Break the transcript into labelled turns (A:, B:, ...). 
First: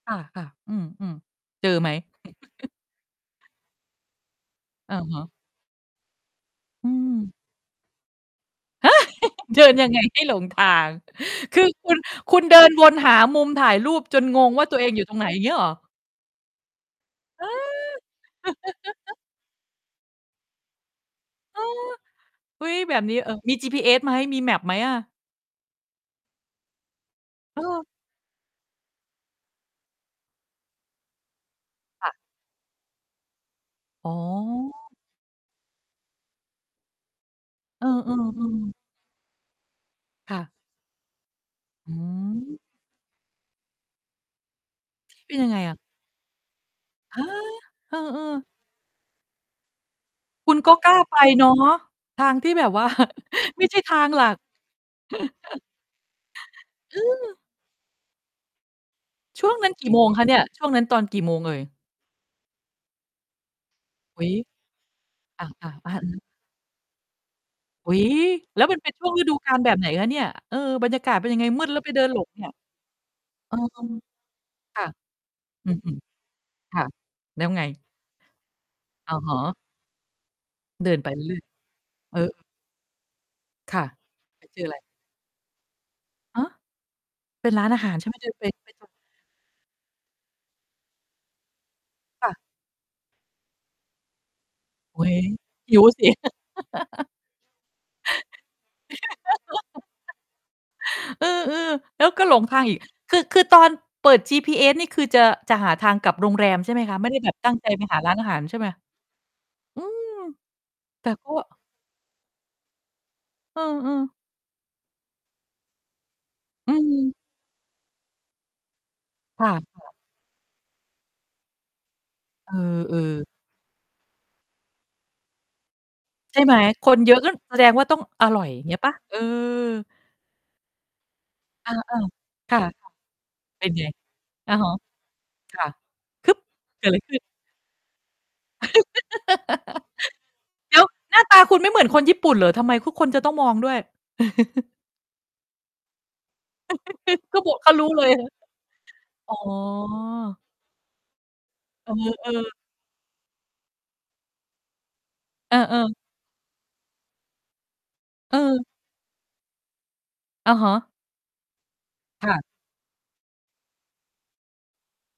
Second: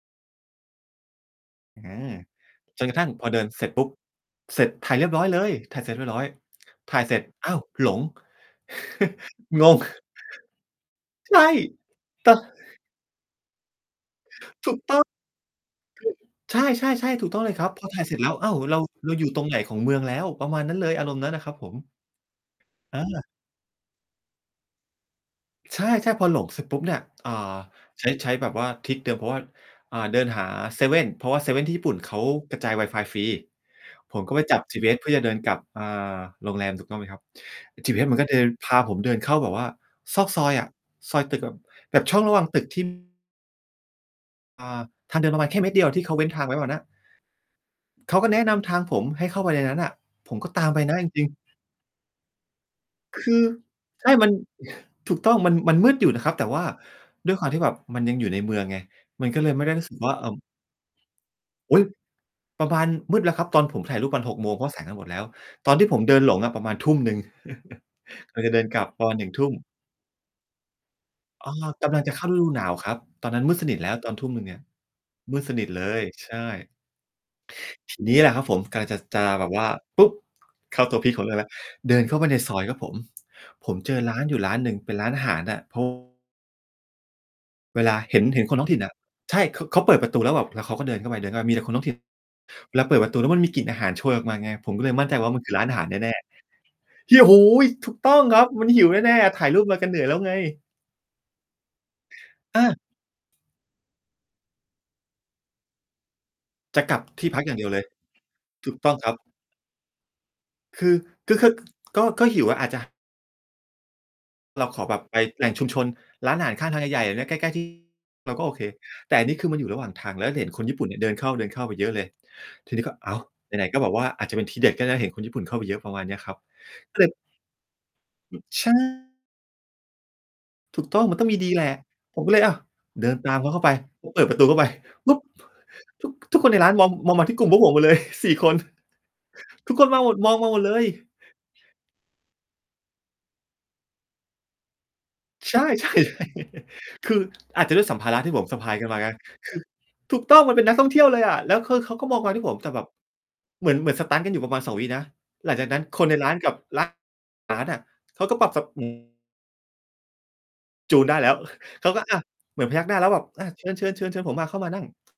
A: ค่ะ ๆ อืม ๆ เจอ
B: อื
A: ไหม
B: ม จนกระทั่งพอเดินเสร็จปุ๊บ เสร็จถ่
A: อ
B: าย
A: ะ
B: เรียบ
A: ฮ
B: ร้อย
A: ะ
B: เลย ถ่ายเสร็จเรียบร้อย
A: อื
B: ถ่ายเสร็จ
A: ม
B: อ้าว! หลง
A: ฮะ เด
B: ง
A: ิน
B: ง
A: ยังไงให้หลงทาง
B: ใช่
A: คือคุณ
B: แต่
A: คุณเดินวนหามุมถ่ายรูปจนงงว่า
B: ถู
A: ตั
B: ก
A: วเอง
B: ต้
A: อ
B: อ
A: ยู
B: ง
A: ่ตรงไหนอย่างงี้เหรอ?
B: [unintelligible] ใช่ ๆ ๆ ถูกต้อ
A: เ
B: ง
A: อ
B: เลยครับ พอ
A: อ
B: ถ่ายเสร็จแล้ว อ้าว! เรา เราอยู่ตรงไหนของเมืองแล้ว? ประมาณนั้นเลย อารมณ์นั้นอะครับ
A: อ้อ
B: ผม
A: อุ๊ย แบ
B: อ
A: บนี้
B: า
A: เอ่อ มี GPS ไหม? มี map ไหมอะ?
B: ใช่ ๆ พอหลงเสร็จปุ๊บ! เนี่ย อ่า
A: เออ
B: ใช้ ใช้แบบว่าทริกเดิม เพราะว่า อ่า เดินหาเซเว่น เพราะว่าเซเว่นที่ญี่ปุ่น
A: ค
B: เ
A: ่ะ
B: ขากระจายไวฟายฟรี
A: อ๋
B: ผมก็ไปจับจี
A: อ
B: พีเอสเพื่อจะเดินกลับ อ่า โรงแรม ถูกต้องไหมครับ
A: เอ
B: จีพีเอสม
A: อ
B: ันก็เดิน พ
A: ๆ ๆ
B: าผมเดินเข้าแบบว่าซอก
A: ค่
B: ซอ
A: ะ
B: ยอะ ซอยตึก
A: อื
B: แบบช่องระหว่างต
A: ม
B: ึก ที่ อ่า ทางเดิ
A: เป
B: น
A: ็
B: ป
A: น
B: ระม
A: ย
B: า
A: ั
B: ณ
A: ง
B: แค
A: ไง
B: ่เม
A: อ
B: ตร
A: ะ?
B: เดียว ที่เขาเว้นทางไว้อะนะ
A: ฮะ! เออ
B: เขาก็แนะ
A: ๆ
B: นำทางผมให้เข้าไปในนั้นน่ะ ผมก
A: ค
B: ็
A: ุณ
B: ตา
A: ก
B: ม
A: ็
B: ไป
A: กล
B: น
A: ้
B: ะ
A: า
B: จ
A: ไป
B: ริง ๆ
A: เนาะ ทางที่แบบ ว่า
B: คือ
A: ไม่ใช่ทา
B: ใช
A: ง
B: ่
A: หลั
B: มัน
A: ก
B: ถูกต้อง มัน มันมืดอยู่นะครับ แต่ว่า
A: อ
B: ด
A: ือ
B: ้วยความที่แบบมันยังอยู่ในเมืองไง มันก็
A: ช
B: เ
A: ่
B: ล
A: ว
B: ย
A: ง
B: ไม่
A: นั
B: ไ
A: ้
B: ด้
A: น
B: ร
A: ก
B: ู้
A: ี่
B: สึ
A: โ
B: ก
A: มง
B: ว่า
A: ค
B: อ
A: ะ
B: ่า
A: เนี่ย ช่วงนั้นตอนกี่โมงเอ่ย?
B: อุ๊ย ประมาณ มืดแล้วครับ ตอนผมถ่ายรูปประ
A: อ
B: ม
A: ุ
B: า
A: ๊
B: ณ
A: ย
B: 6 โมง เพราะแสงมันหมดแล้ว
A: อะ ๆ
B: ตอนที
A: อ
B: ่
A: า
B: ผม
A: อือ
B: เดิ
A: ฮึ
B: นหลงอะประมาณ 19:00
A: อุ๊ย!
B: เราจะเ
A: แ
B: ด
A: ล
B: ิ
A: ้ว
B: น
A: มั
B: ก
A: น
B: ลั
A: เป
B: บ
A: ็นช
B: ต
A: ่
B: อ
A: วง
B: น ห
A: ฤ
B: นึ่ง
A: ดู
B: ทุ
A: ก
B: ่
A: า
B: ม
A: ลแบบไหนคะเนี่ย เอ่อ บรรยากาศเป็นยังไง?
B: อ๋อ
A: มืดแล้ว
B: ก
A: ไป
B: ำ
A: เ
B: ล
A: ด
B: ั
A: ิ
B: ง
A: น
B: จะ
A: หล
B: เข้า
A: ง
B: ฤ
A: เนี
B: ด
A: ่
B: ู
A: ย
B: หนาวครับ ตอนนั้นม
A: อ
B: ื
A: ื
B: ดสนิทแล
A: ม
B: ้วตอน 19:00 เนี่ย
A: ค่ะ
B: มืดสนิ
A: อ
B: ท
A: ื
B: เล
A: ม
B: ย ใช่
A: ๆ ค่ะ แล้วไง?
B: ทีเนี้ยแหละครับผม กำลังจะ
A: อ
B: จ
A: ะ
B: ะ
A: ฮ
B: แบบ
A: ะ
B: ว่า ปุ๊บ! เข้า
A: เดิ
B: ตัว
A: นไ
B: พ
A: ป
B: ีก
A: เ
B: ของเ
A: ร
B: รื
A: ื
B: ่
A: ่
B: อ
A: อ
B: ง
A: ย
B: แล้ว เดินเ
A: ๆ เ
B: ข
A: อ
B: ้า
A: อ
B: ไปในซอยครับผม ผ
A: ค
B: ม
A: ่ะ
B: เจอร้านอยู
A: แ
B: ่
A: ล้ว
B: ร้า
A: เจ
B: น
A: อ
B: หนึ่
A: ไร?
B: ง เป็นร้านอาหารอะ ผ
A: ฮะ เป็นร้านอ
B: เว
A: าห
B: ล
A: าร
B: า
A: ใช่ไห
B: เ
A: ม?
B: ห็น
A: เดิน
B: เห
A: ไ
B: ็
A: ป
B: นคนท้อ
A: มั
B: ง
A: น
B: ถิ่น
A: ก็
B: อ
A: เจอ
B: ะ ใช่ เขา เขาเปิดประตูแล้วแบบ แล้วเขาก็เดินเข้าไป เข้าไป มีแต่คนท้อง ถิ่น
A: ค่ะ
B: เวลาเปิดประตูแล้วมันมีกลิ่นอาหารโชยออกมาไง ผมก็เลย
A: โอ้
B: มั่นใ
A: ย
B: จว่ามันคือร้านอ
A: ห
B: า
A: ิ
B: หา
A: ว
B: ร
A: สิ
B: แน่ ๆ เฮี้ย! โอ้โฮ! ถูกต้องครับ มันหิวแน่ ๆ ถ่ายรูปมากันเหนื่อยแล้วไง
A: เออ ๆ แล้วก็หลงท
B: อ
A: างอ
B: า
A: ีก คือ คือตอนเปิดจีพีเอสนี่ คือจะ จะหาทางกลับโรงแรมใช่ไ
B: จ
A: หม
B: ะ
A: ค
B: กล
A: ะ?
B: ับ
A: ไม่ได้
B: ท
A: แ
B: ี
A: บ
B: ่
A: บ
B: พัก
A: ตั
B: อ
A: ้
B: ย่
A: ง
B: างเ
A: ใ
B: ด
A: จ
B: ียวเล
A: ไป
B: ย
A: หาร้านอาหารใช่ไหม?
B: ถูกต้องครับ
A: อืม
B: คือ
A: แต่ก็
B: ก็คือ คือ ก็ ก็หิวอะ อาจจะ
A: เออ ๆ
B: เราขอแบบไปแหล่งชุมชนร้านอาหารข้
A: อ
B: า
A: ื
B: งทางใหญ่
A: ม
B: ๆ ใกล้ ๆ ที่ เราก็โอเค แต่อันนี้
A: ค
B: คื
A: ่
B: อมันอยู่ระหว่า
A: ะ ๆ
B: งทาง แล้ว ด เห็นคนญี่ปุ่นเนี่ยเดินเข้า เดินเข้าไปเยอะเลย
A: เอ
B: ทีนี้ก็ อ้าว
A: อ ๆ
B: ไหน ๆ ก็บอกว่าอาจจะเป็นที่เด็ด ก็นะเห็นคนญี่ปุ่นเข้าไปเยอะประมาณเนี้ยครั
A: ใช
B: บ
A: ่ไหม ค
B: ก็
A: น
B: เล
A: เย
B: ย
A: อะ ก็แสดงว่าต้องอร่อย อย่า
B: ใช
A: งเ
B: ่
A: งี้ยเปล่า? เออ
B: ถูกต้อง มันต้องมีดีแหละ
A: อา
B: ผมก็เลย
A: ๆ
B: อ้
A: ค
B: าว
A: ่ะ
B: เดินตามเขาเข้
A: เ
B: า
A: ป
B: ไ
A: ็
B: ป
A: นไง?
B: เปิดประตู
A: อ
B: เข
A: ะ
B: ้าไป
A: ฮะ
B: ปุ๊บ!
A: ค่ะ
B: ทุก
A: คื
B: ท
A: อ
B: ุกคนในร้าน
A: เ
B: ม
A: ก
B: อ
A: ิ
B: ง
A: ดอะไร
B: ม
A: ข
B: อ
A: ึ
B: ง
A: ้น?
B: มาที่กลุ่มพวกผมหมด เลย 4 คน ทุกคนมาหมด มองมาหมดเ
A: แ
B: ล
A: ล้ว
B: ย
A: หน้าตาคุณไม่เหมือนคนญี่ปุ่นเหรอ? ทำไมทุกคนจะต้องมองด้วย?
B: ใช่ ใช่ คือ
A: ถ้าบอก
B: อา
A: เ
B: จ
A: ข
B: จ
A: า
B: ะด
A: ร
B: ้
A: ู
B: ว
A: ้
B: ยสั
A: เ
B: ม
A: ล
B: ภ
A: ย
B: าระ
A: นะ
B: ที่ผมสะพายกันมาไง
A: อ๋อ
B: คือ ถูกต้อง มันเป็นนักท่องเที่ยวเลยอะ แล้วคือ
A: เ
B: เ
A: อ
B: ขาก็มองมาที่
A: อ
B: ผ
A: ๆ
B: มแบบเหมือน เหมือนสตันต์กันอยู่ประมาณ 2 วินะ หล
A: เ
B: ั
A: อ
B: งจากนั้น
A: อ ๆ
B: คนในร้านกับร้าน อาหาร อะ เขาก็
A: เ
B: ปรับ
A: ออ
B: [unintelligible]
A: อะฮะ
B: จูนได้แล้ว เขาก็อะ
A: ค่ะ
B: เหมือนพยักหน้าแล้วแบบอะ เชิญ ๆ ๆ เชิญผมมาเข้ามานั่ง